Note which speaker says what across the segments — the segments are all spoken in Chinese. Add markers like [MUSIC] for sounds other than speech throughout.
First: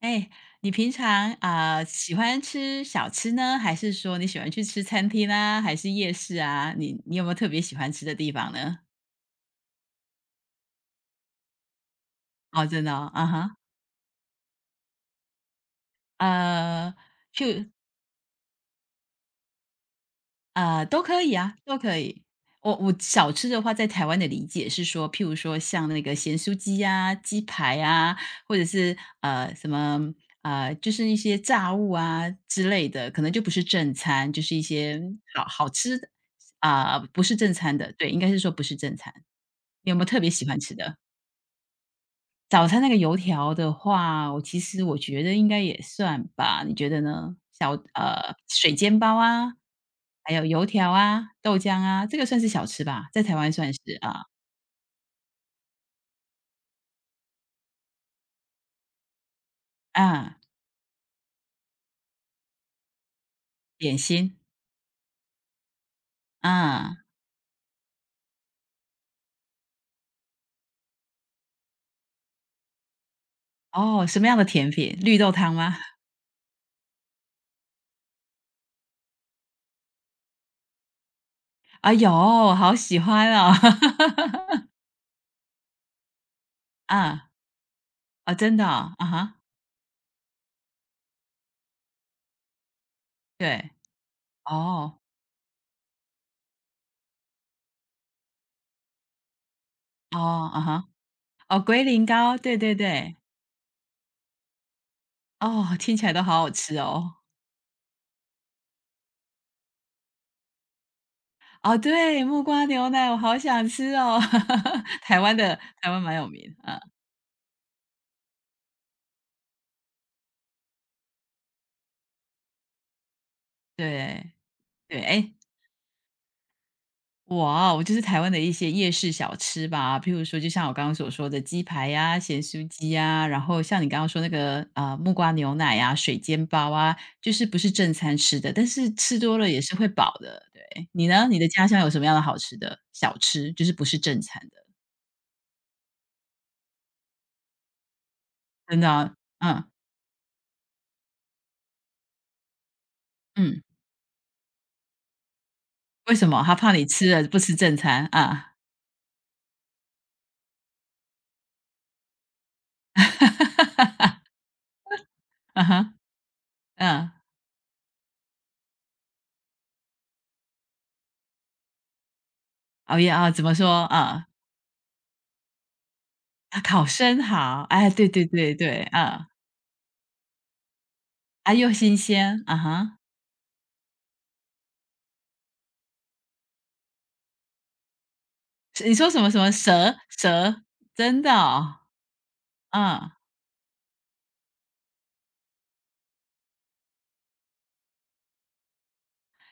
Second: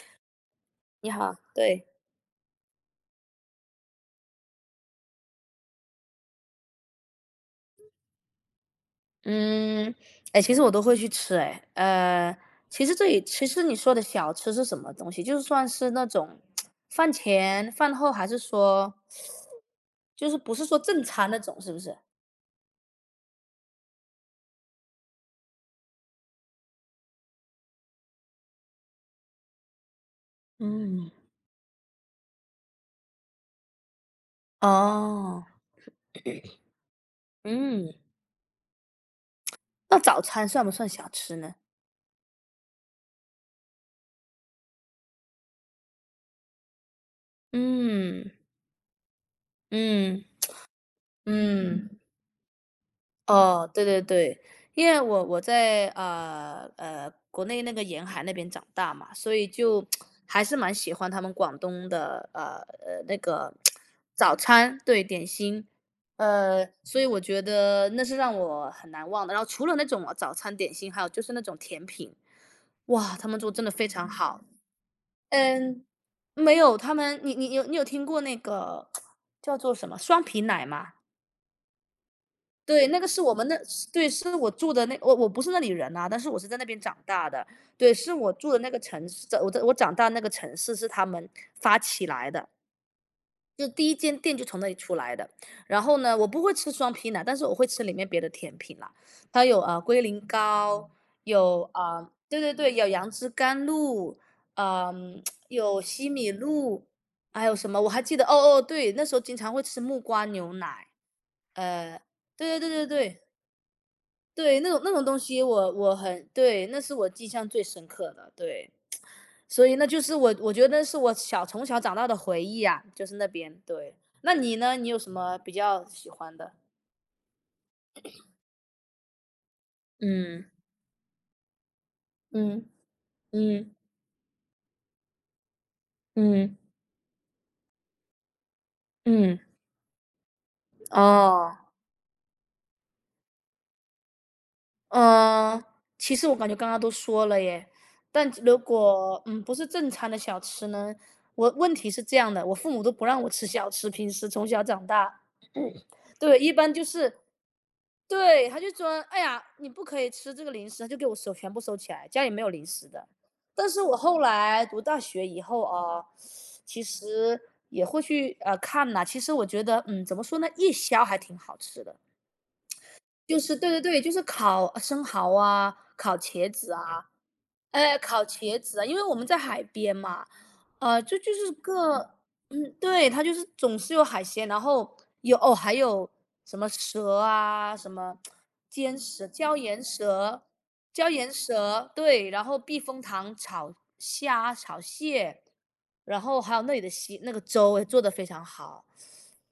Speaker 1: 哎，你平
Speaker 2: 你
Speaker 1: 常
Speaker 2: 好，
Speaker 1: 啊、
Speaker 2: 对。
Speaker 1: 喜欢吃小吃呢，还是说你喜欢去吃餐厅啊，还是夜市啊？你有没有特别喜欢吃的地方呢？
Speaker 2: 嗯，其实我都会去吃
Speaker 1: 哦，真的哦啊
Speaker 2: 其
Speaker 1: 哈，
Speaker 2: 实你说的小吃是什么东西？就是算是那种
Speaker 1: 呃，
Speaker 2: 饭
Speaker 1: 譬
Speaker 2: 前、饭后，还是说就是不是说
Speaker 1: 啊，都
Speaker 2: 正
Speaker 1: 可
Speaker 2: 餐
Speaker 1: 以
Speaker 2: 那
Speaker 1: 啊，
Speaker 2: 种，是
Speaker 1: 都
Speaker 2: 不是？
Speaker 1: 可以。我少吃的话，在台湾的理解是说，譬如说像那个咸酥鸡啊、鸡排啊，或者是什么就是
Speaker 2: 嗯。
Speaker 1: 一些炸物啊之类的，可能就不是正餐，就是一些好
Speaker 2: 哦，
Speaker 1: 好吃的啊、不是正餐的。
Speaker 2: 嗯，
Speaker 1: 对，应该是说不是正餐。你有
Speaker 2: 那
Speaker 1: 没有特
Speaker 2: 早
Speaker 1: 别喜
Speaker 2: 餐
Speaker 1: 欢
Speaker 2: 算不
Speaker 1: 吃
Speaker 2: 算
Speaker 1: 的？
Speaker 2: 小吃呢？
Speaker 1: 早餐那个油条的话，我其实我觉得应该也算吧，你觉得呢？
Speaker 2: 嗯，
Speaker 1: 水煎包啊，
Speaker 2: 嗯，
Speaker 1: 还有油条啊、豆浆
Speaker 2: 嗯。
Speaker 1: 啊，这个算是小吃吧？在台湾
Speaker 2: 哦，
Speaker 1: 算是
Speaker 2: 对对
Speaker 1: 啊，
Speaker 2: 对，因为我在国内那个沿海那边长大嘛，所以就
Speaker 1: 啊，
Speaker 2: 还是蛮喜欢他们广东的那个
Speaker 1: 点心，
Speaker 2: 早餐，对，点心，
Speaker 1: 啊，
Speaker 2: 所以我觉得那是让我很难忘的。然后除了那种早餐点心，还有就是那种甜品，哇，他们做真的非
Speaker 1: 哦，
Speaker 2: 常
Speaker 1: 什么样
Speaker 2: 好。
Speaker 1: 的甜品？绿豆汤吗？
Speaker 2: 嗯，没有，他们你有听过那个叫做什么双皮奶吗？
Speaker 1: 啊有，好
Speaker 2: 对，
Speaker 1: 喜
Speaker 2: 那个是
Speaker 1: 欢
Speaker 2: 我们
Speaker 1: 哦
Speaker 2: 那。对，是我住的那，我不是那里人呐，但是我是在那边
Speaker 1: [LAUGHS]！
Speaker 2: 长大
Speaker 1: 啊，
Speaker 2: 的。对，是我
Speaker 1: 哦，
Speaker 2: 住
Speaker 1: 真
Speaker 2: 的
Speaker 1: 的
Speaker 2: 那个
Speaker 1: 哦啊
Speaker 2: 城市，
Speaker 1: 哈，
Speaker 2: 在我长大那个城市是他们发起来的，就
Speaker 1: 对，
Speaker 2: 第一间店就从那里出
Speaker 1: 哦，
Speaker 2: 来的。然后呢，我不会吃双皮奶，但是我会吃里面别的甜品啦，它有啊、龟
Speaker 1: 哦，
Speaker 2: 苓
Speaker 1: 啊哈，
Speaker 2: 膏，
Speaker 1: 哦，
Speaker 2: 有
Speaker 1: 龟
Speaker 2: 啊、
Speaker 1: 苓膏，
Speaker 2: 对对
Speaker 1: 对
Speaker 2: 对，
Speaker 1: 对
Speaker 2: 有杨
Speaker 1: 对，
Speaker 2: 枝甘露，嗯、
Speaker 1: 哦，
Speaker 2: 有
Speaker 1: 听起
Speaker 2: 西
Speaker 1: 来都
Speaker 2: 米
Speaker 1: 好好吃
Speaker 2: 露，
Speaker 1: 哦。
Speaker 2: 还有什么我还记得，哦哦，对，那时候经常会吃木瓜牛奶，
Speaker 1: 哦，
Speaker 2: 呃，
Speaker 1: 对，木
Speaker 2: 对
Speaker 1: 瓜
Speaker 2: 对对对
Speaker 1: 牛奶，我
Speaker 2: 对。
Speaker 1: 好想吃哦。
Speaker 2: 对，那种那
Speaker 1: [LAUGHS]
Speaker 2: 种东
Speaker 1: 台湾
Speaker 2: 西，
Speaker 1: 的
Speaker 2: 我
Speaker 1: 台
Speaker 2: 我
Speaker 1: 湾蛮有
Speaker 2: 很，
Speaker 1: 名，
Speaker 2: 对，
Speaker 1: 啊，
Speaker 2: 那是我印象最深刻的，对。所以那就是我觉得那是从小长大的回忆啊，就是那边，对。
Speaker 1: 对
Speaker 2: 那你呢？你有
Speaker 1: 对，
Speaker 2: 什
Speaker 1: 哎，
Speaker 2: 么比较喜欢的？
Speaker 1: 哇我就是台湾的一些夜市小吃吧，譬如说，
Speaker 2: 嗯，
Speaker 1: 就像我刚刚所说的鸡排呀、咸酥
Speaker 2: 嗯，
Speaker 1: 鸡呀，然后
Speaker 2: 嗯，
Speaker 1: 像你刚刚说那个啊木瓜牛奶呀、水煎
Speaker 2: 嗯，
Speaker 1: 包啊，就是不是正餐吃的，但是吃多
Speaker 2: 嗯，
Speaker 1: 了也是会饱的。对。你呢？你的
Speaker 2: 哦，
Speaker 1: 家乡有什么样的好吃的小吃，就是不是正餐的？
Speaker 2: 嗯，其实我感觉刚刚都说了耶，但如
Speaker 1: 真的啊。
Speaker 2: 果，不
Speaker 1: 嗯
Speaker 2: 是正餐的小吃呢，我问题是这样的，我父母都不让我吃
Speaker 1: 嗯，
Speaker 2: 小吃，平时从小长大。
Speaker 1: 为
Speaker 2: [CLEARS THROAT]
Speaker 1: 什
Speaker 2: 对，
Speaker 1: 么？
Speaker 2: 一
Speaker 1: 他怕
Speaker 2: 般
Speaker 1: 你
Speaker 2: 就
Speaker 1: 吃
Speaker 2: 是，
Speaker 1: 了不吃正餐
Speaker 2: 对，
Speaker 1: 啊？
Speaker 2: 他就说："哎呀，你不可以吃这个零食。"他就给我收，全部收起来，家里没有零食的。但是我后
Speaker 1: [LAUGHS]
Speaker 2: 来读大学以后
Speaker 1: 啊，，
Speaker 2: 啊，其
Speaker 1: 嗯，
Speaker 2: 实也会去看呐、其实我觉得，怎么说呢，夜宵还挺好吃的。
Speaker 1: 熬夜啊，
Speaker 2: 就
Speaker 1: 怎么
Speaker 2: 是
Speaker 1: 说
Speaker 2: 对对对，就是
Speaker 1: 啊？
Speaker 2: 烤生蚝啊，烤茄
Speaker 1: 啊，
Speaker 2: 子
Speaker 1: 烤
Speaker 2: 啊，
Speaker 1: 生好，哎，对对
Speaker 2: 烤
Speaker 1: 对
Speaker 2: 茄子
Speaker 1: 对，
Speaker 2: 啊，因为我们
Speaker 1: 啊，
Speaker 2: 在海边嘛，这就是
Speaker 1: 啊，又新
Speaker 2: 个，
Speaker 1: 鲜，啊
Speaker 2: 嗯，
Speaker 1: 哈，
Speaker 2: 对，它就是总是有海鲜，然后有，哦，还有什么蛇啊，什么
Speaker 1: 是你
Speaker 2: 尖
Speaker 1: 说什
Speaker 2: 蛇、
Speaker 1: 么什么
Speaker 2: 椒盐
Speaker 1: 蛇
Speaker 2: 蛇、
Speaker 1: 蛇，
Speaker 2: 椒
Speaker 1: 真的
Speaker 2: 盐
Speaker 1: 哦，
Speaker 2: 蛇，对，然后避风
Speaker 1: 嗯，
Speaker 2: 塘炒虾、炒蟹，然后还有那里的蟹那个粥也做得非常好，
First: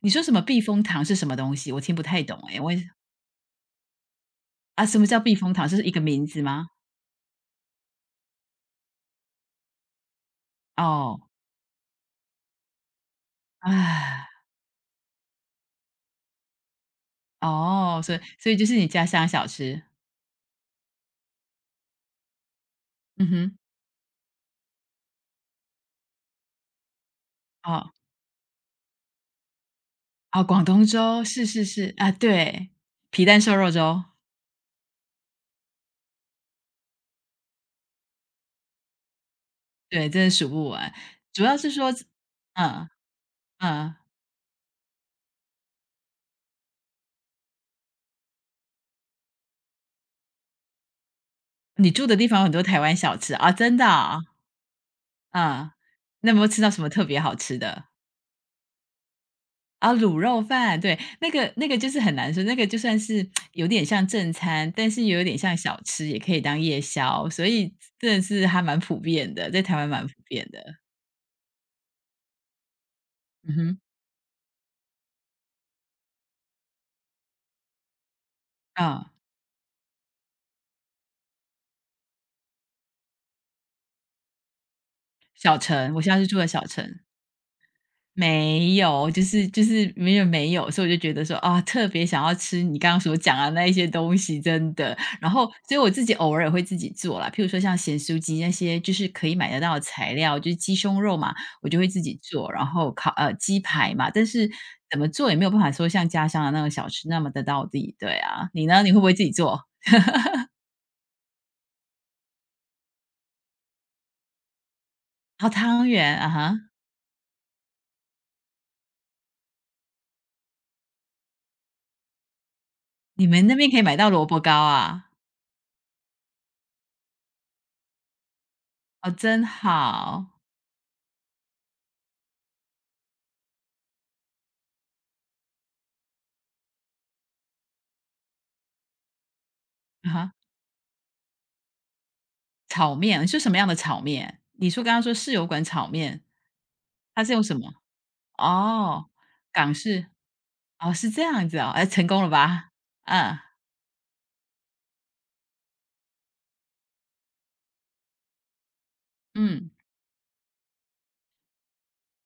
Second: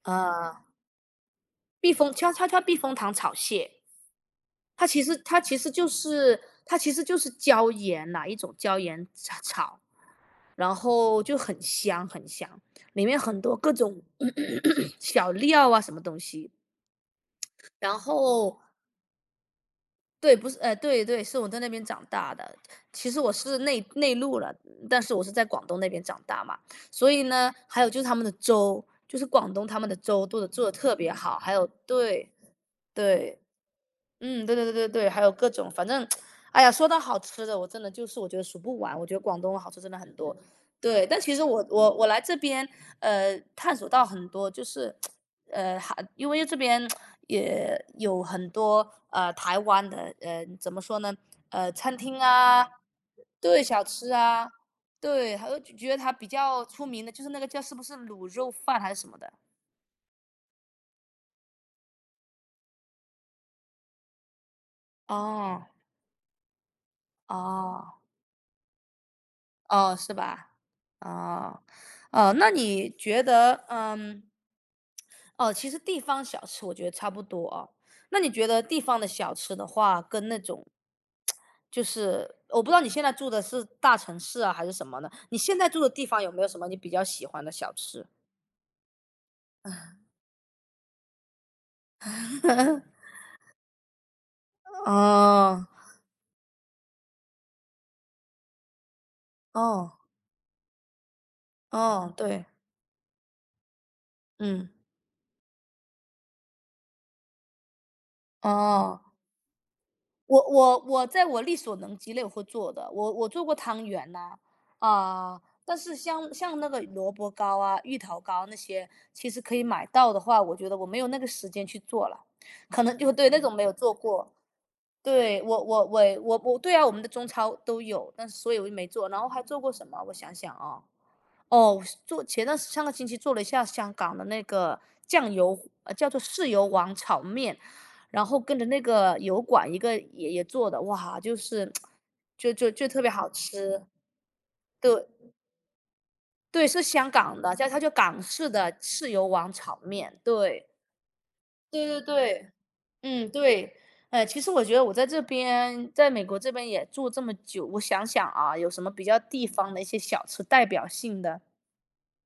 Speaker 1: 你说什么
Speaker 2: 呃，
Speaker 1: 避风塘是什么东西？我
Speaker 2: 避
Speaker 1: 听不
Speaker 2: 风
Speaker 1: 太
Speaker 2: 悄
Speaker 1: 懂
Speaker 2: 悄
Speaker 1: 哎，
Speaker 2: 悄
Speaker 1: 我
Speaker 2: 避
Speaker 1: 也
Speaker 2: 风塘炒蟹。
Speaker 1: 啊，
Speaker 2: 它
Speaker 1: 什
Speaker 2: 其
Speaker 1: 么
Speaker 2: 实
Speaker 1: 叫避
Speaker 2: 它
Speaker 1: 风
Speaker 2: 其
Speaker 1: 塘？
Speaker 2: 实
Speaker 1: 这是
Speaker 2: 就
Speaker 1: 一个名字
Speaker 2: 是
Speaker 1: 吗？
Speaker 2: 它其实就是椒盐，哪一种椒盐，然
Speaker 1: 哦，
Speaker 2: 后就很香很香，里面很多各种 [COUGHS]
Speaker 1: 啊，
Speaker 2: [CLEARS THROAT] 小料啊，什么东西。然
Speaker 1: 哦，所以
Speaker 2: 后
Speaker 1: 就是你家乡小吃，
Speaker 2: 对，不是，对对，是我在那边长大的。其实
Speaker 1: 嗯
Speaker 2: 我
Speaker 1: 哼，
Speaker 2: 是内陆了，但是我是在广东那边长大嘛，所以呢，还有
Speaker 1: 哦，
Speaker 2: 就是他们的粥，就是广东他们的粥
Speaker 1: 哦，广
Speaker 2: 做的
Speaker 1: 东
Speaker 2: 特别
Speaker 1: 粥，
Speaker 2: 好，
Speaker 1: 是
Speaker 2: 还
Speaker 1: 是
Speaker 2: 有，
Speaker 1: 是，啊，
Speaker 2: 对
Speaker 1: 对，皮
Speaker 2: 对，
Speaker 1: 蛋瘦肉粥。
Speaker 2: 嗯，对对对对对，还有各种，反正，哎呀，说到好吃的，我真的就是我觉得数不完，我觉得广东好吃真的
Speaker 1: 对，
Speaker 2: 很
Speaker 1: 真的
Speaker 2: 多。
Speaker 1: 数不完。
Speaker 2: 对，但其实
Speaker 1: 主要
Speaker 2: 我
Speaker 1: 是说
Speaker 2: 我我来这边，
Speaker 1: 嗯，
Speaker 2: 探索
Speaker 1: 嗯，
Speaker 2: 到很多，就是，还因为这边也有很多台湾的，怎么说呢，
Speaker 1: 你
Speaker 2: 餐
Speaker 1: 住的
Speaker 2: 厅
Speaker 1: 地方有很多
Speaker 2: 啊，
Speaker 1: 台湾小吃，啊，
Speaker 2: 对，
Speaker 1: 真
Speaker 2: 小
Speaker 1: 的
Speaker 2: 吃
Speaker 1: 啊？
Speaker 2: 啊，对，还有
Speaker 1: 嗯，
Speaker 2: 觉得它比
Speaker 1: 那有没有吃
Speaker 2: 较
Speaker 1: 到什
Speaker 2: 出
Speaker 1: 么特
Speaker 2: 名的
Speaker 1: 别
Speaker 2: 就是
Speaker 1: 好
Speaker 2: 那个
Speaker 1: 吃
Speaker 2: 叫，是不
Speaker 1: 的？
Speaker 2: 是卤肉饭还是什么的？
Speaker 1: 啊，卤肉饭，对，那个就是很难说，那个就算是有点像正餐，但是也有点像
Speaker 2: 哦。
Speaker 1: 小吃，也可以当夜宵，所以
Speaker 2: 哦。
Speaker 1: 真的是还蛮普遍的，在台湾
Speaker 2: 哦，
Speaker 1: 蛮普
Speaker 2: 是
Speaker 1: 遍
Speaker 2: 吧？
Speaker 1: 的。
Speaker 2: 哦，哦，那你觉
Speaker 1: 嗯
Speaker 2: 得，
Speaker 1: 哼，
Speaker 2: 嗯，哦，其实地方小吃我觉得差不多哦。那你觉得地方的
Speaker 1: 啊，
Speaker 2: 小吃的话，跟那种，就是我不知道你现在住的是大城市啊，还是什么呢？你
Speaker 1: 小
Speaker 2: 现在住的
Speaker 1: 城，我
Speaker 2: 地
Speaker 1: 现在
Speaker 2: 方
Speaker 1: 是
Speaker 2: 有
Speaker 1: 住
Speaker 2: 没
Speaker 1: 在
Speaker 2: 有什
Speaker 1: 小
Speaker 2: 么你比
Speaker 1: 城。
Speaker 2: 较喜欢的小吃？
Speaker 1: 没有，就是没有没有，所以我就觉得说啊，特别想要吃你刚刚
Speaker 2: [LAUGHS]
Speaker 1: 所讲的那一些东西，真的。然后，
Speaker 2: 哦，
Speaker 1: 所以我自己偶尔会自己做啦，譬如说像咸酥鸡那些，就是可以买得到的
Speaker 2: 哦，
Speaker 1: 材料，就是鸡胸肉嘛，我就会自
Speaker 2: 哦，
Speaker 1: 己
Speaker 2: 对，
Speaker 1: 做。然后烤鸡排嘛，但是
Speaker 2: 嗯，
Speaker 1: 怎么做也没有办法说像家乡的那个小吃那么的到地。对啊，你呢？你会
Speaker 2: 哦。
Speaker 1: 不会自己做？
Speaker 2: 我在我力所能及内我会做的，我做过汤圆呐，啊，
Speaker 1: 哦，
Speaker 2: 但
Speaker 1: 汤
Speaker 2: 是
Speaker 1: 圆啊
Speaker 2: 像
Speaker 1: 哈，
Speaker 2: 像那个萝卜糕啊、芋头糕那些，其实可以买到的话，我觉得我没有那个时间去做了，可能就，
Speaker 1: 你
Speaker 2: 对，那
Speaker 1: 们那
Speaker 2: 种没
Speaker 1: 边
Speaker 2: 有
Speaker 1: 可以
Speaker 2: 做
Speaker 1: 买到萝
Speaker 2: 过。
Speaker 1: 卜糕啊？
Speaker 2: 对，我，对啊，我们的中超都有，但是所以我就没做。
Speaker 1: 哦，
Speaker 2: 然后还
Speaker 1: 真
Speaker 2: 做过什么？我想
Speaker 1: 好
Speaker 2: 想啊，哦，做前段，上个星期做了一下香港的那个酱油，叫做豉油王炒面，然后跟着那个油管一个
Speaker 1: 啊哈。
Speaker 2: 爷爷做的，哇，就
Speaker 1: 炒
Speaker 2: 特别
Speaker 1: 面，
Speaker 2: 好
Speaker 1: 是什么样的
Speaker 2: 吃。
Speaker 1: 炒面？你说
Speaker 2: 对
Speaker 1: 刚刚说室友馆炒面，
Speaker 2: 对，是香
Speaker 1: 它是
Speaker 2: 港
Speaker 1: 用
Speaker 2: 的，
Speaker 1: 什
Speaker 2: 叫
Speaker 1: 么？
Speaker 2: 它叫港式的
Speaker 1: 哦，
Speaker 2: 豉油王
Speaker 1: 港
Speaker 2: 炒
Speaker 1: 式，
Speaker 2: 面。对
Speaker 1: 哦，是这样子哦，哎，
Speaker 2: 对对
Speaker 1: 成功了
Speaker 2: 对，
Speaker 1: 吧？
Speaker 2: 嗯，
Speaker 1: 嗯，
Speaker 2: 对。其实我觉得我在这边，在美国这边也住这么久，我想想啊，有什么比较地
Speaker 1: 嗯，
Speaker 2: 方的一些小吃代表性的？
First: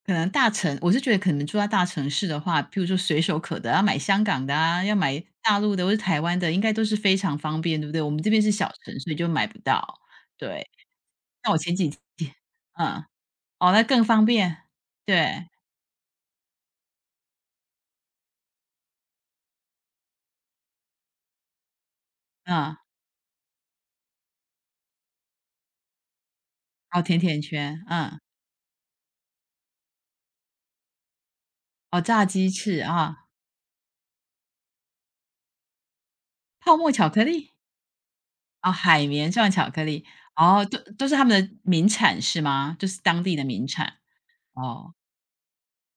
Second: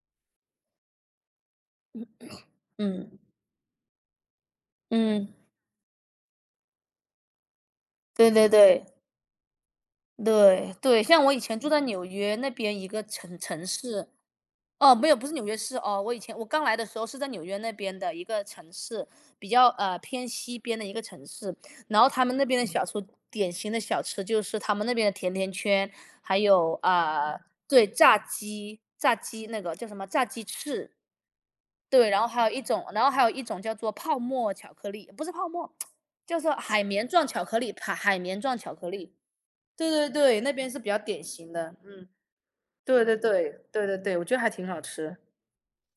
Speaker 1: 可能我是觉得可能住在大城市的话，譬如说
Speaker 2: 嗯
Speaker 1: 随手可得，要买香港的啊，要买
Speaker 2: 嗯，
Speaker 1: 大陆的或是台湾的，应该都是非常方便，对不对？我们这
Speaker 2: 对
Speaker 1: 边
Speaker 2: 对
Speaker 1: 是小
Speaker 2: 对。
Speaker 1: 城，所以就买不到。对，
Speaker 2: 对对，像我以
Speaker 1: 那我
Speaker 2: 前住
Speaker 1: 前
Speaker 2: 在
Speaker 1: 几
Speaker 2: 纽
Speaker 1: 天
Speaker 2: 约那边一
Speaker 1: 嗯，
Speaker 2: 个城
Speaker 1: 哦，那更
Speaker 2: 市，
Speaker 1: 方便，
Speaker 2: 哦，没有，不是纽
Speaker 1: 对，
Speaker 2: 约市哦，我以前我刚来的时候是在纽约那边的一个城市，比较偏西边的一个城市，然后他们那边的
Speaker 1: 嗯，
Speaker 2: 小吃，典型的小吃就是他们那边的甜甜圈，还有
Speaker 1: 哦，甜
Speaker 2: 啊、
Speaker 1: 甜圈，
Speaker 2: 对，炸
Speaker 1: 嗯，
Speaker 2: 鸡，炸鸡那个叫什么，炸鸡翅，
Speaker 1: 哦，
Speaker 2: 对，然
Speaker 1: 炸
Speaker 2: 后
Speaker 1: 鸡翅
Speaker 2: 还
Speaker 1: 啊。
Speaker 2: 有一种叫做泡沫巧克力，不是泡沫，[TSK] 叫做
Speaker 1: 泡
Speaker 2: 海
Speaker 1: 沫
Speaker 2: 绵
Speaker 1: 巧克
Speaker 2: 状巧
Speaker 1: 力？
Speaker 2: 克力，海绵状
Speaker 1: 哦，
Speaker 2: 巧克
Speaker 1: 海
Speaker 2: 力。
Speaker 1: 绵状巧克
Speaker 2: 对
Speaker 1: 力，
Speaker 2: 对对，那
Speaker 1: 哦，
Speaker 2: 边是
Speaker 1: 都
Speaker 2: 比较
Speaker 1: 都是
Speaker 2: 典
Speaker 1: 他们
Speaker 2: 型
Speaker 1: 的
Speaker 2: 的，
Speaker 1: 名
Speaker 2: 嗯，
Speaker 1: 产是吗？就是
Speaker 2: 对对
Speaker 1: 当地的
Speaker 2: 对，
Speaker 1: 名
Speaker 2: 对
Speaker 1: 产，
Speaker 2: 对对，我觉得还挺好
Speaker 1: 哦。
Speaker 2: 吃，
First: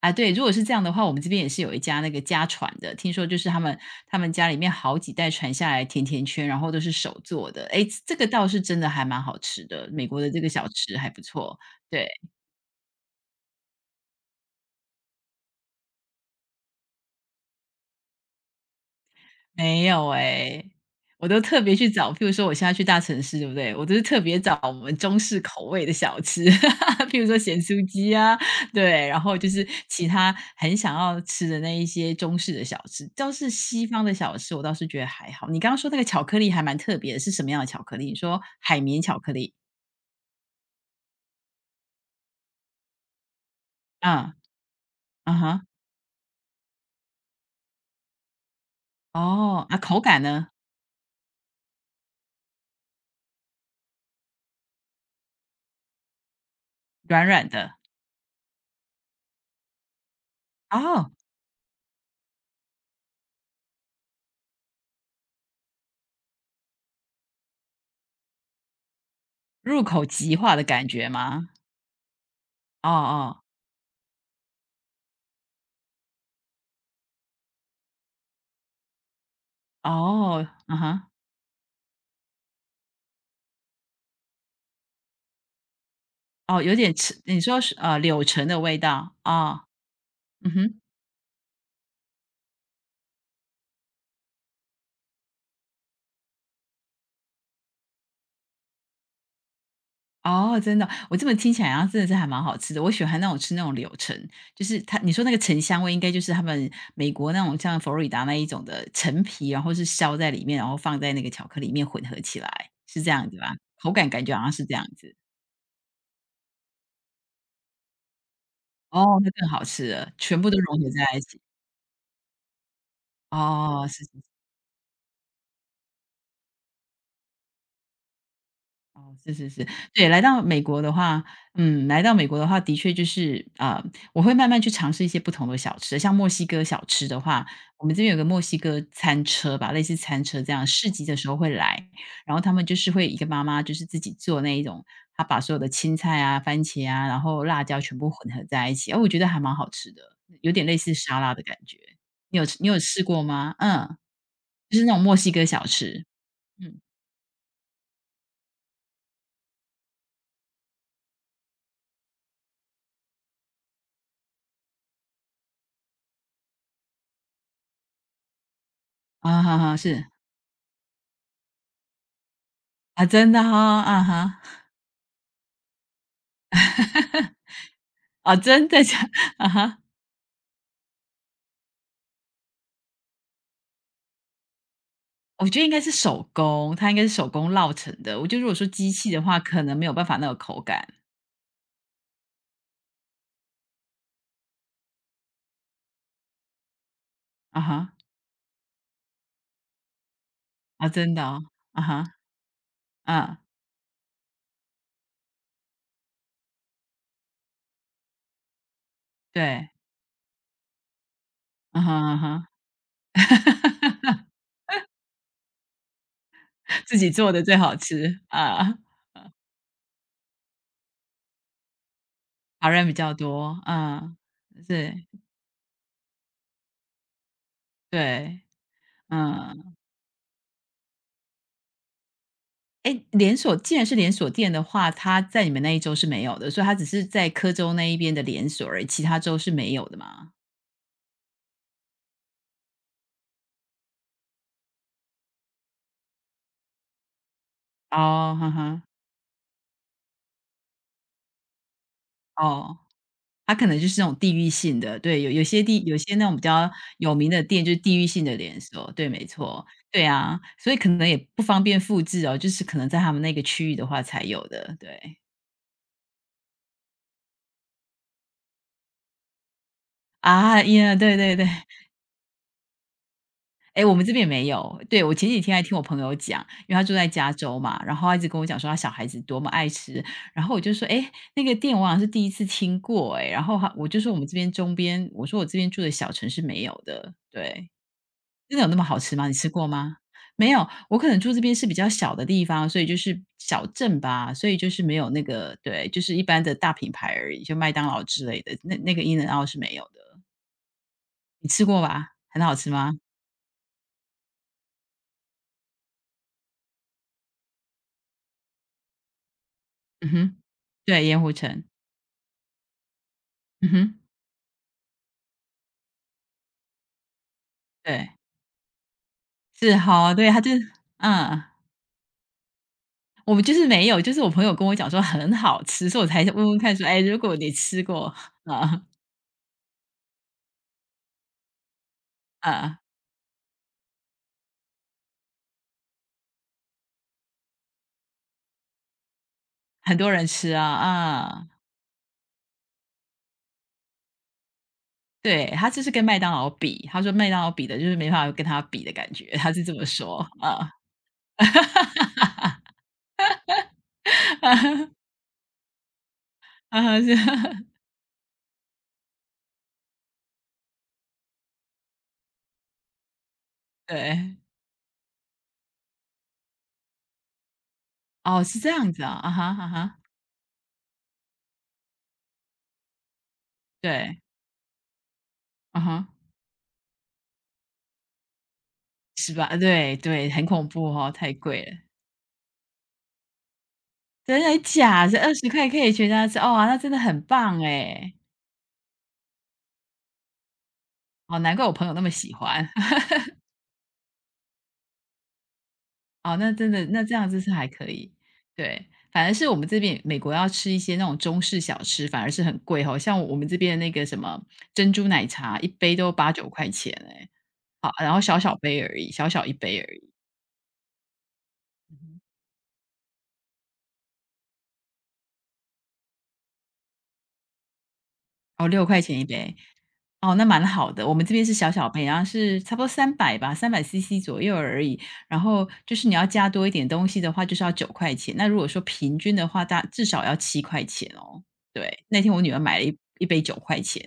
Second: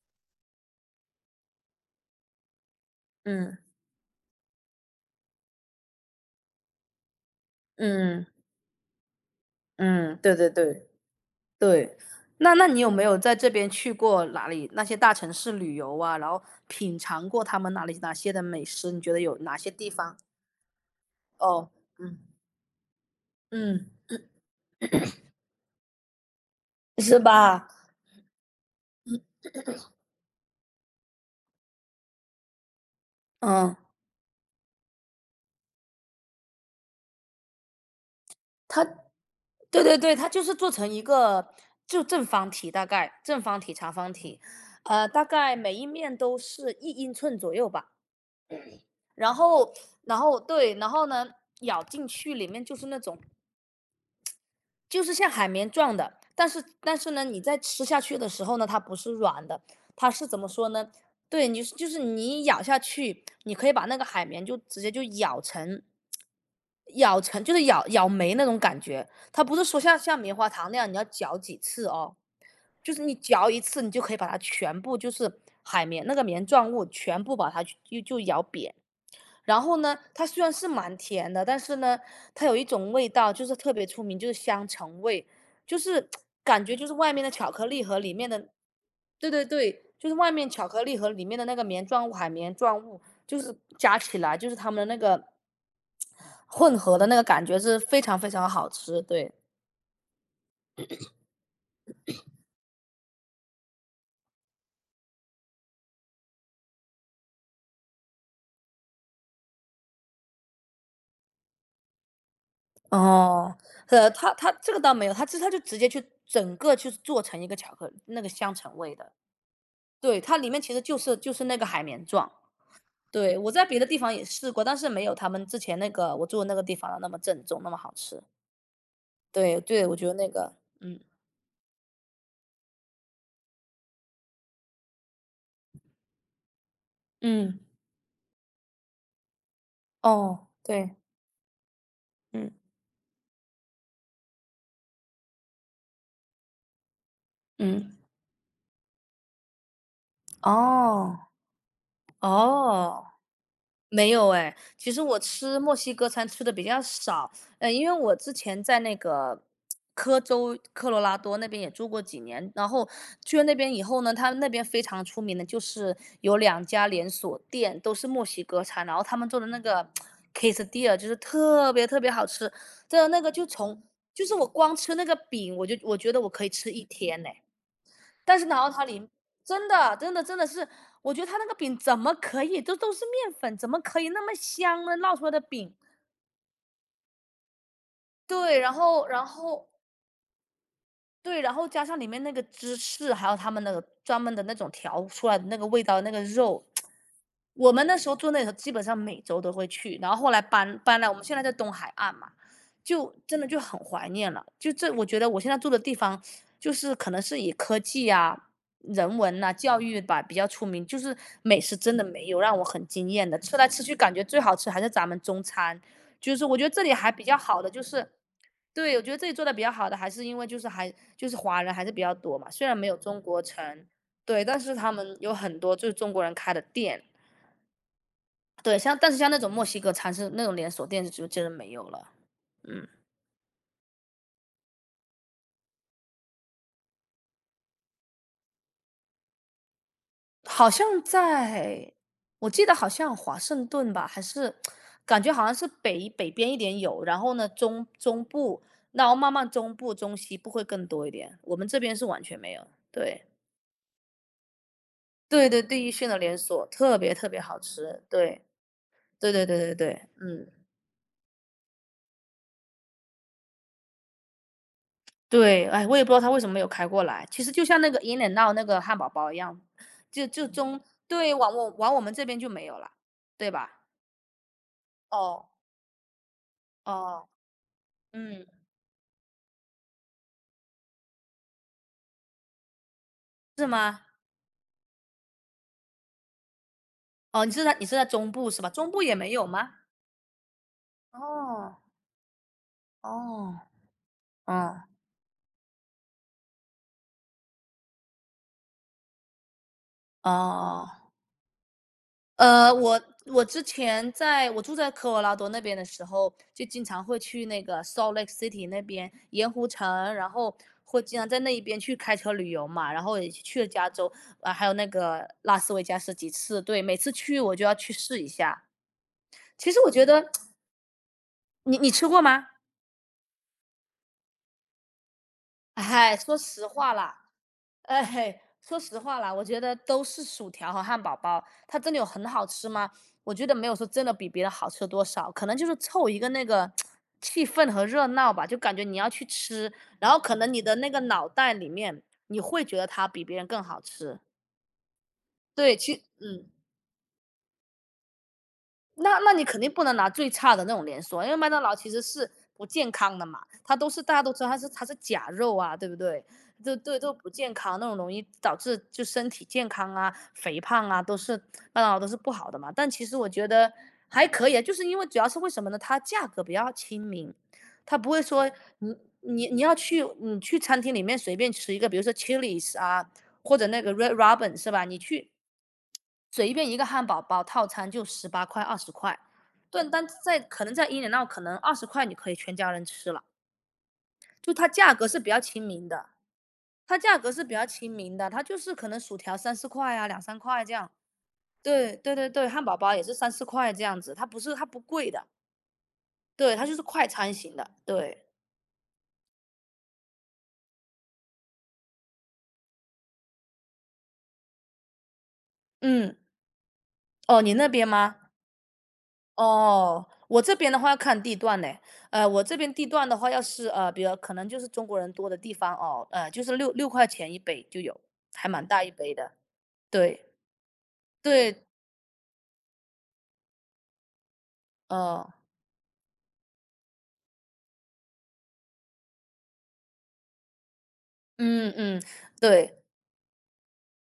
Speaker 1: 啊，对，如果是这样的话，我们这边也是有一家那个家传的，听说就是
Speaker 2: 嗯
Speaker 1: 他们家里面好几代传下来甜甜圈，然后都是手做的。诶，这个
Speaker 2: 嗯
Speaker 1: 倒是真的还蛮好吃的，美
Speaker 2: 嗯，
Speaker 1: 国的
Speaker 2: 对
Speaker 1: 这个
Speaker 2: 对
Speaker 1: 小
Speaker 2: 对
Speaker 1: 吃还不错，
Speaker 2: 对。
Speaker 1: 对。
Speaker 2: 那你有没有在这边去过哪里那些大城市旅游啊，然后品尝过他们哪里哪些的美食？你觉得有哪些
Speaker 1: 没
Speaker 2: 地
Speaker 1: 有
Speaker 2: 方？
Speaker 1: 诶，我都特
Speaker 2: 哦，
Speaker 1: 别去找，譬
Speaker 2: 嗯
Speaker 1: 如说我现在去大城市，对不对？我
Speaker 2: 嗯，
Speaker 1: 都是特别找我们中式口味的小吃，[LAUGHS]
Speaker 2: 是
Speaker 1: 譬如说咸
Speaker 2: 吧？
Speaker 1: 酥鸡啊，对，然后就是其他很想要吃的那一些中式的小吃。倒是
Speaker 2: 嗯，
Speaker 1: 西方的小吃，我倒是觉得还好。你刚刚说那个巧克力还蛮特别的，是什么样的巧克力？你说海
Speaker 2: 它，
Speaker 1: 绵巧克力，
Speaker 2: 对对对，它就是做成一个就正方体，大概正方体、长方
Speaker 1: 啊？
Speaker 2: 体，大
Speaker 1: 啊
Speaker 2: 概
Speaker 1: 哈，
Speaker 2: 每一面都是1英寸左右吧。然
Speaker 1: 哦，
Speaker 2: 后
Speaker 1: 啊，口
Speaker 2: 然
Speaker 1: 感
Speaker 2: 后
Speaker 1: 呢？
Speaker 2: 对，然后呢，咬进去里面就是那种，就是像海绵状的，但是呢，
Speaker 1: 软
Speaker 2: 你
Speaker 1: 软
Speaker 2: 在
Speaker 1: 的，
Speaker 2: 吃下去的时候呢，它不是软的，它是怎么说呢？
Speaker 1: 哦，
Speaker 2: 对，你是，就是你咬下去，你可以把那个海绵就直接就咬成，就是咬咬没那种感觉，它不是说
Speaker 1: 入口
Speaker 2: 像
Speaker 1: 即
Speaker 2: 棉花
Speaker 1: 化的
Speaker 2: 糖那
Speaker 1: 感
Speaker 2: 样你要
Speaker 1: 觉
Speaker 2: 嚼
Speaker 1: 吗？
Speaker 2: 几次哦，
Speaker 1: 哦
Speaker 2: 就是你
Speaker 1: 哦，
Speaker 2: 嚼一次，你就可以把它全部就是海绵那个棉状物全部把它就咬扁。然后呢，它虽
Speaker 1: 哦，
Speaker 2: 然是
Speaker 1: 啊
Speaker 2: 蛮
Speaker 1: 哈。
Speaker 2: 甜的，但是呢，它有一种味道就是特别出名，就是香橙味，就是
Speaker 1: 哦，
Speaker 2: 感
Speaker 1: 有
Speaker 2: 觉就是
Speaker 1: 点
Speaker 2: 外
Speaker 1: 吃
Speaker 2: 面的
Speaker 1: 你
Speaker 2: 巧
Speaker 1: 说
Speaker 2: 克
Speaker 1: 是，
Speaker 2: 力和里
Speaker 1: 柳
Speaker 2: 面
Speaker 1: 橙
Speaker 2: 的，
Speaker 1: 的味道
Speaker 2: 对对
Speaker 1: 啊，哦，
Speaker 2: 对，就是外面
Speaker 1: 嗯
Speaker 2: 巧
Speaker 1: 哼，
Speaker 2: 克力和里面的那个棉状物、海绵状物，就是加起来就是它们的那个混合的那个感觉是非常非常好吃，对。
Speaker 1: 哦，真的，我这么听起来好像真的是还蛮好吃的。我喜欢那种吃那种柳橙，就是它你说那个橙香味应该就是他们美国那种像佛罗里达那一种的陈皮，然后是削在里面，然后放在那个巧克力里面混合起来，是这样子吧？
Speaker 2: 哦，
Speaker 1: 口感感觉好像
Speaker 2: 它
Speaker 1: 是
Speaker 2: 这
Speaker 1: 这
Speaker 2: 个
Speaker 1: 样
Speaker 2: 倒没有，
Speaker 1: 子。
Speaker 2: 它这它就直接去整个去做成一个巧克力那个香橙味的，
Speaker 1: 哦，那更好吃了，
Speaker 2: 对，它
Speaker 1: 全部
Speaker 2: 里
Speaker 1: 都
Speaker 2: 面其
Speaker 1: 融
Speaker 2: 实
Speaker 1: 合在一
Speaker 2: 就
Speaker 1: 起。
Speaker 2: 是那个海绵状。对，我在别的
Speaker 1: 哦，
Speaker 2: 地
Speaker 1: 是。
Speaker 2: 方也试过，但是没有他们之前那个我住的那个地方那么正宗，那么好吃。
Speaker 1: 哦，是是
Speaker 2: 对
Speaker 1: 是，
Speaker 2: 对，我觉
Speaker 1: 对，
Speaker 2: 得
Speaker 1: 来
Speaker 2: 那
Speaker 1: 到
Speaker 2: 个，
Speaker 1: 美国的
Speaker 2: 嗯，
Speaker 1: 话，嗯，来到美国的话，的确就是，啊，我会慢慢去尝试一些不同的小吃，像墨西哥小吃的话，
Speaker 2: 嗯，
Speaker 1: 我们这边有个墨西哥餐车吧，类似餐车
Speaker 2: 哦，
Speaker 1: 这样，市
Speaker 2: 对，
Speaker 1: 集的时候会来，然后
Speaker 2: 嗯，
Speaker 1: 他们就是会一个妈妈就是自己做那一种，她把所有的青菜啊、番茄啊，然后辣椒
Speaker 2: 嗯，
Speaker 1: 全部混合在一起，哦，我觉得还蛮好吃的，有点类似
Speaker 2: 哦，
Speaker 1: 沙拉的感觉。你有试
Speaker 2: 哦。
Speaker 1: 过吗？嗯，
Speaker 2: 没有哎，
Speaker 1: 就是那
Speaker 2: 其
Speaker 1: 种
Speaker 2: 实
Speaker 1: 墨
Speaker 2: 我
Speaker 1: 西哥
Speaker 2: 吃
Speaker 1: 小
Speaker 2: 墨西
Speaker 1: 吃，
Speaker 2: 哥餐吃的比
Speaker 1: 嗯，
Speaker 2: 较少。因为我之前在那个科州科罗拉多那边也住过几年，然后去了那边以后呢，他们那边非常出名的就是有2家连锁店都是墨西哥餐，然后他们做
Speaker 1: 啊
Speaker 2: 的
Speaker 1: 哈
Speaker 2: 那
Speaker 1: 哈，
Speaker 2: 个
Speaker 1: 是，
Speaker 2: quesadilla 就是特别特别好吃。真
Speaker 1: 啊，
Speaker 2: 的那
Speaker 1: 真
Speaker 2: 个
Speaker 1: 的哈，啊
Speaker 2: 就是
Speaker 1: 哈。
Speaker 2: 我光吃那个饼，我觉得我可以吃一天呢。
Speaker 1: 啊，
Speaker 2: 但是奶
Speaker 1: 真
Speaker 2: 酪
Speaker 1: 的
Speaker 2: 塔
Speaker 1: 假
Speaker 2: 里
Speaker 1: [LAUGHS] 啊
Speaker 2: 真
Speaker 1: 哈，
Speaker 2: 的真的真的是，我觉得它那个饼怎么可以，都是面粉，怎么可以那么香呢？烙出来的
Speaker 1: 我觉得应
Speaker 2: 饼，
Speaker 1: 该是手工，它应该是手工烙成的。我觉得如果
Speaker 2: 对，
Speaker 1: 说
Speaker 2: 然
Speaker 1: 机
Speaker 2: 后
Speaker 1: 器的
Speaker 2: 然
Speaker 1: 话，可
Speaker 2: 后
Speaker 1: 能没有办法那个口感。
Speaker 2: 对，然后加上里面那个芝士，还有他们那个专门的那种调出来的那个味道，那个肉，
Speaker 1: 啊
Speaker 2: 我们
Speaker 1: 哈，
Speaker 2: 那时候住那里头，基本上每周都会去。然后后来搬
Speaker 1: 啊，
Speaker 2: 搬来，
Speaker 1: 真
Speaker 2: 我
Speaker 1: 的
Speaker 2: 们现
Speaker 1: 哦，
Speaker 2: 在在东
Speaker 1: 啊
Speaker 2: 海
Speaker 1: 哈，
Speaker 2: 岸嘛，就
Speaker 1: 啊
Speaker 2: 真的就很怀念了。就这，我觉得我现在住的地方，就是可能是以科技啊、人文呐、
Speaker 1: 对，
Speaker 2: 教育吧比较出名，就是美食
Speaker 1: 啊哈，
Speaker 2: 真的
Speaker 1: 啊
Speaker 2: 没有
Speaker 1: 哈。
Speaker 2: 让我很惊艳的。吃来吃去，感觉
Speaker 1: [LAUGHS]
Speaker 2: 最好吃还是咱们中餐。就是我觉得这里
Speaker 1: 自己
Speaker 2: 还比
Speaker 1: 做
Speaker 2: 较
Speaker 1: 的最
Speaker 2: 好的
Speaker 1: 好
Speaker 2: 就是
Speaker 1: 吃，啊，
Speaker 2: 对，我觉得这里做的比较好的还是因为就是还就是华人还是比较多嘛，虽
Speaker 1: 华
Speaker 2: 然
Speaker 1: 人
Speaker 2: 没
Speaker 1: 比
Speaker 2: 有
Speaker 1: 较
Speaker 2: 中国
Speaker 1: 多，
Speaker 2: 城。
Speaker 1: 啊，
Speaker 2: 对，但是他
Speaker 1: 是，
Speaker 2: 们有很多就是中国人开的店。
Speaker 1: 对，
Speaker 2: 对，像但是像那种墨
Speaker 1: 嗯。
Speaker 2: 西哥餐是那种连锁店就真的没有了。嗯，
Speaker 1: 诶，既然是连锁店的话，它在你们那一州是没有的，所以它只是在科州那一边的连锁而已，其他州是没有的嘛？
Speaker 2: 好像在我记得好像华盛顿吧，还是感觉好像是北边一点有，然后呢中
Speaker 1: 哦，哈
Speaker 2: 部，
Speaker 1: 哈，
Speaker 2: 然后慢慢中部中西部会更多一点，我们这边是完全没有。
Speaker 1: 哦。
Speaker 2: 对，
Speaker 1: 它可能就是那种地域性的，对，有有
Speaker 2: 对对，
Speaker 1: 些地
Speaker 2: 地域
Speaker 1: 有
Speaker 2: 性
Speaker 1: 些
Speaker 2: 的
Speaker 1: 那种
Speaker 2: 连
Speaker 1: 比
Speaker 2: 锁，
Speaker 1: 较
Speaker 2: 特别
Speaker 1: 有
Speaker 2: 特
Speaker 1: 名
Speaker 2: 别
Speaker 1: 的
Speaker 2: 好
Speaker 1: 店，就是地
Speaker 2: 吃。
Speaker 1: 域性的
Speaker 2: 对，
Speaker 1: 连锁，对，没
Speaker 2: 对对对
Speaker 1: 错，
Speaker 2: 对对，
Speaker 1: 对啊，
Speaker 2: 嗯，
Speaker 1: 所以可能也不方便复制哦，就是可能在他们那个区域的话才有的，对。
Speaker 2: 对。哎，我也不知道他为什么没有开过来，其实就像那个 In and o u 那个汉堡包一样，就就
Speaker 1: 啊，
Speaker 2: 中
Speaker 1: 呀，对
Speaker 2: 对，
Speaker 1: 对对，
Speaker 2: 往我们这边就没有了，对吧？
Speaker 1: 哎，我们这边也没有，对，我前几
Speaker 2: 哦，
Speaker 1: 天还听我朋友讲，因为他住在
Speaker 2: 哦，
Speaker 1: 加州嘛，然后他一直跟
Speaker 2: 嗯。
Speaker 1: 我讲说他小孩子多么爱吃，然后我就说：“哎，那个店我好像是第一次听过哎，然后
Speaker 2: 是
Speaker 1: 我就
Speaker 2: 吗？
Speaker 1: 说：“我们这边周边”我说：“我这边住的小城是没有的。”
Speaker 2: 哦，
Speaker 1: 对。
Speaker 2: 你是在中部
Speaker 1: 真
Speaker 2: 是
Speaker 1: 的
Speaker 2: 吧？
Speaker 1: 有那么
Speaker 2: 中
Speaker 1: 好
Speaker 2: 部
Speaker 1: 吃
Speaker 2: 也
Speaker 1: 吗？
Speaker 2: 没
Speaker 1: 你
Speaker 2: 有
Speaker 1: 吃过
Speaker 2: 吗？
Speaker 1: 吗？没有，我可能住这边是比
Speaker 2: 哦，
Speaker 1: 较小的地方，所以就是
Speaker 2: 哦，
Speaker 1: 小镇吧，所以就是
Speaker 2: 哦，
Speaker 1: 没有那个对，就是一般的大品牌而已，就麦当劳之类的，那个 In 奥是没有的。
Speaker 2: 哦哦
Speaker 1: 你吃过吧？很好吃
Speaker 2: 呃，
Speaker 1: 吗？
Speaker 2: 我我住在科罗拉多那边的时候，就经常会去那个 Salt Lake City 那边盐湖
Speaker 1: 嗯
Speaker 2: 城，然
Speaker 1: 哼，
Speaker 2: 后会
Speaker 1: 对，
Speaker 2: 经
Speaker 1: 盐
Speaker 2: 常
Speaker 1: 湖
Speaker 2: 在那一
Speaker 1: 城。
Speaker 2: 边去开车旅游嘛，然后也去了
Speaker 1: 嗯
Speaker 2: 加
Speaker 1: 哼，
Speaker 2: 州，啊，还有那个拉斯维加斯几次。对，每次去我就要去
Speaker 1: 对，
Speaker 2: 试一下。其
Speaker 1: 是
Speaker 2: 实我觉
Speaker 1: 好，
Speaker 2: 得
Speaker 1: 对，他就是嗯，
Speaker 2: 你吃过吗？
Speaker 1: 我们就是没有，就是我朋友跟我讲说很好吃，所以我
Speaker 2: 哎，
Speaker 1: 才问
Speaker 2: 说
Speaker 1: 问
Speaker 2: 实
Speaker 1: 看说，
Speaker 2: 话
Speaker 1: 哎，
Speaker 2: 啦，
Speaker 1: 如果你吃过，
Speaker 2: 哎，说
Speaker 1: 啊、
Speaker 2: 实话啦，我觉得都是薯条和汉堡包，它真的有很好吃
Speaker 1: 啊、
Speaker 2: 吗？我觉得没有说真的比别的好吃多少，可能就是凑一个那个气氛和热闹吧，就感觉你要去吃，
Speaker 1: 很多
Speaker 2: 然后
Speaker 1: 人
Speaker 2: 可
Speaker 1: 吃
Speaker 2: 能你
Speaker 1: 啊，
Speaker 2: 的那个脑
Speaker 1: 啊、
Speaker 2: 袋里面，你会觉得它比别人更好吃。
Speaker 1: 对，他
Speaker 2: 对，
Speaker 1: 就是
Speaker 2: 其
Speaker 1: 跟麦当
Speaker 2: 嗯。
Speaker 1: 劳比，他说麦当劳比的就是没办法跟他比的感
Speaker 2: 那
Speaker 1: 觉，
Speaker 2: 那你
Speaker 1: 他
Speaker 2: 肯
Speaker 1: 是
Speaker 2: 定
Speaker 1: 这么
Speaker 2: 不能拿
Speaker 1: 说，
Speaker 2: 最差的
Speaker 1: 啊，
Speaker 2: 那种连锁，因为麦当劳其实是不健康的嘛，它都是大家都知道它是
Speaker 1: [LAUGHS]
Speaker 2: 假肉啊，对不对？就
Speaker 1: 啊
Speaker 2: 对
Speaker 1: 哈，是，
Speaker 2: 都不健
Speaker 1: [LAUGHS]
Speaker 2: 康，那种容易导致就身体健康啊、肥胖啊，都是麦当劳都是不好的嘛。但其实我觉得还
Speaker 1: 对，
Speaker 2: 可以啊，就是因为主要是为什么呢？它价格比较亲民，它不会
Speaker 1: 哦，
Speaker 2: 说
Speaker 1: 是这样
Speaker 2: 你
Speaker 1: 子啊，啊哈，啊哈，
Speaker 2: 你去餐厅里面随便吃一个，比如说 Chili's 啊，或者那个 Red
Speaker 1: 对，
Speaker 2: Robin 是吧？你去
Speaker 1: 啊哈，
Speaker 2: 随便一个汉堡包套餐就18块、二十块。
Speaker 1: 是吧？
Speaker 2: 对，
Speaker 1: 对
Speaker 2: 但
Speaker 1: 对，
Speaker 2: 在
Speaker 1: 很
Speaker 2: 可
Speaker 1: 恐
Speaker 2: 能
Speaker 1: 怖
Speaker 2: 在英
Speaker 1: 哦，
Speaker 2: 联奥，
Speaker 1: 太
Speaker 2: 可能
Speaker 1: 贵了，
Speaker 2: 二十块你可以全家人吃了，
Speaker 1: 真
Speaker 2: 就
Speaker 1: 的
Speaker 2: 它价
Speaker 1: 假
Speaker 2: 格是
Speaker 1: 的
Speaker 2: 比
Speaker 1: 二
Speaker 2: 较
Speaker 1: 十
Speaker 2: 亲
Speaker 1: 块可
Speaker 2: 民
Speaker 1: 以
Speaker 2: 的，
Speaker 1: 全家吃，哦，那真
Speaker 2: 它
Speaker 1: 的
Speaker 2: 价
Speaker 1: 很
Speaker 2: 格是比
Speaker 1: 棒
Speaker 2: 较亲
Speaker 1: 哎，
Speaker 2: 民的，它就是可能薯条三四块啊2、3块这样。
Speaker 1: 哦，难怪我朋友
Speaker 2: 对，
Speaker 1: 那么
Speaker 2: 对对
Speaker 1: 喜
Speaker 2: 对，汉
Speaker 1: 欢。
Speaker 2: 堡包也是
Speaker 1: [LAUGHS]
Speaker 2: 三四块这样子，它不是它不贵的。
Speaker 1: 哦，那
Speaker 2: 对，它
Speaker 1: 真
Speaker 2: 就是
Speaker 1: 的那
Speaker 2: 快
Speaker 1: 这样
Speaker 2: 餐
Speaker 1: 子是
Speaker 2: 型
Speaker 1: 还
Speaker 2: 的，
Speaker 1: 可以。
Speaker 2: 对。
Speaker 1: 对，反而是我们这边美国要吃一些那种中式小吃，反而是很贵哦，像我们这边的那个什么珍珠奶茶，一杯都
Speaker 2: 嗯，
Speaker 1: 8、9块钱哎。
Speaker 2: 哦，你那边
Speaker 1: 好，然
Speaker 2: 吗？
Speaker 1: 后小小杯而已，小小一杯而
Speaker 2: 哦，
Speaker 1: 已，
Speaker 2: 我这边的话要看地段呢。呃，我这边地段的话，要是呃，比如可能就是中国人多的地方哦，呃，就是六块钱一杯就有，还蛮
Speaker 1: 哦
Speaker 2: 大
Speaker 1: 六
Speaker 2: 一
Speaker 1: 块
Speaker 2: 杯
Speaker 1: 钱一
Speaker 2: 的，
Speaker 1: 杯。
Speaker 2: 对
Speaker 1: 哦，那蛮好的。我们这边是
Speaker 2: 对，
Speaker 1: 小小杯，然后是差不多三百吧300 cc 左右而已。
Speaker 2: 呃，
Speaker 1: 然后就是你要加多一点东西的话，就是要九块钱。那如果说平均的话，大至少要7块钱哦。
Speaker 2: 嗯嗯，
Speaker 1: 对，那天我女儿
Speaker 2: 对
Speaker 1: 买了一杯九块钱，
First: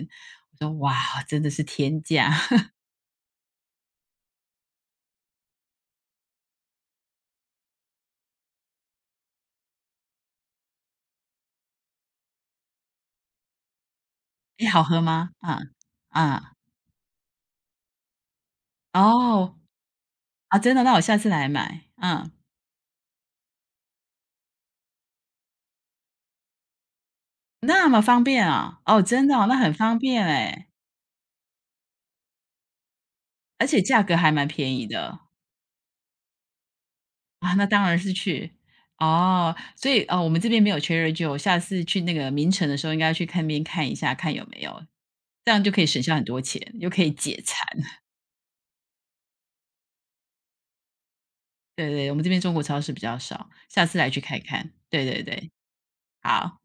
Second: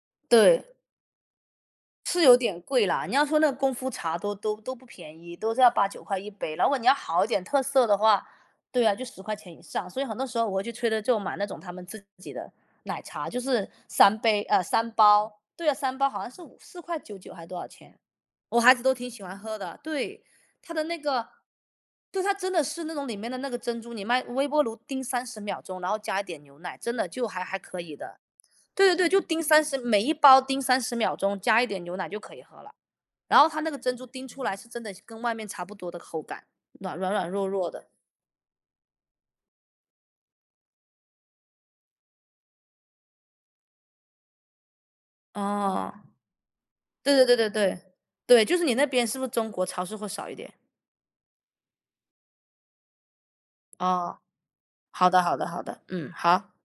Speaker 1: 我
Speaker 2: 对。
Speaker 1: 说：“哇，真的是天
Speaker 2: 是
Speaker 1: 价！”
Speaker 2: 有点贵啦，你要说那功夫茶都不便宜，都是要8、9块一杯。如果你要好一点特色的话，对啊，就10块钱以上。所以很多时候我会去吹的就买那种他们自己的奶茶，就是
Speaker 1: [LAUGHS] 诶，好
Speaker 2: 三
Speaker 1: 喝吗？
Speaker 2: 包，
Speaker 1: 啊
Speaker 2: 对啊三包好像是
Speaker 1: 啊
Speaker 2: 五四块九九还是多少钱，我孩子都挺喜欢
Speaker 1: 哦，
Speaker 2: 喝的。对，
Speaker 1: 啊，
Speaker 2: 它
Speaker 1: 真的？
Speaker 2: 的
Speaker 1: 那
Speaker 2: 那
Speaker 1: 我下
Speaker 2: 个
Speaker 1: 次来买。
Speaker 2: 对，
Speaker 1: 嗯，
Speaker 2: 它真的是那种里面的那个珍珠，你卖微波炉叮三十秒钟，然后加一点牛奶，真的就还可
Speaker 1: 那
Speaker 2: 以
Speaker 1: 么
Speaker 2: 的。
Speaker 1: 方便啊？
Speaker 2: 对对
Speaker 1: 哦，
Speaker 2: 对，就
Speaker 1: 真的
Speaker 2: 叮
Speaker 1: 哦那
Speaker 2: 三
Speaker 1: 很
Speaker 2: 十，
Speaker 1: 方
Speaker 2: 每一
Speaker 1: 便
Speaker 2: 包叮
Speaker 1: 哎，
Speaker 2: 三十秒钟，加一点牛奶就可以喝了。然后它
Speaker 1: 而
Speaker 2: 那个
Speaker 1: 且
Speaker 2: 珍
Speaker 1: 价
Speaker 2: 珠
Speaker 1: 格
Speaker 2: 叮
Speaker 1: 还
Speaker 2: 出
Speaker 1: 蛮
Speaker 2: 来是
Speaker 1: 便
Speaker 2: 真
Speaker 1: 宜
Speaker 2: 的
Speaker 1: 的。
Speaker 2: 跟外面差不多的口感，软软弱
Speaker 1: 啊，那
Speaker 2: 弱
Speaker 1: 当
Speaker 2: 的。
Speaker 1: 然是去。哦，所以，哦，我们这边没有 Cherry Joe，下次去那个名城的时候应该去看边看一下，看有没有，这样就可以
Speaker 2: 哦，
Speaker 1: 省下很多钱，又可以
Speaker 2: 对对
Speaker 1: 解 [LAUGHS]
Speaker 2: 对对
Speaker 1: 馋。
Speaker 2: 对，对，就是你那边是不是中国超市会少一点？
Speaker 1: 对对，我们这边中国超市比较少，下次来去
Speaker 2: 哦，
Speaker 1: 看看。对
Speaker 2: 好
Speaker 1: 对
Speaker 2: 的好的
Speaker 1: 对，
Speaker 2: 好的，嗯，好。
Speaker 1: 好。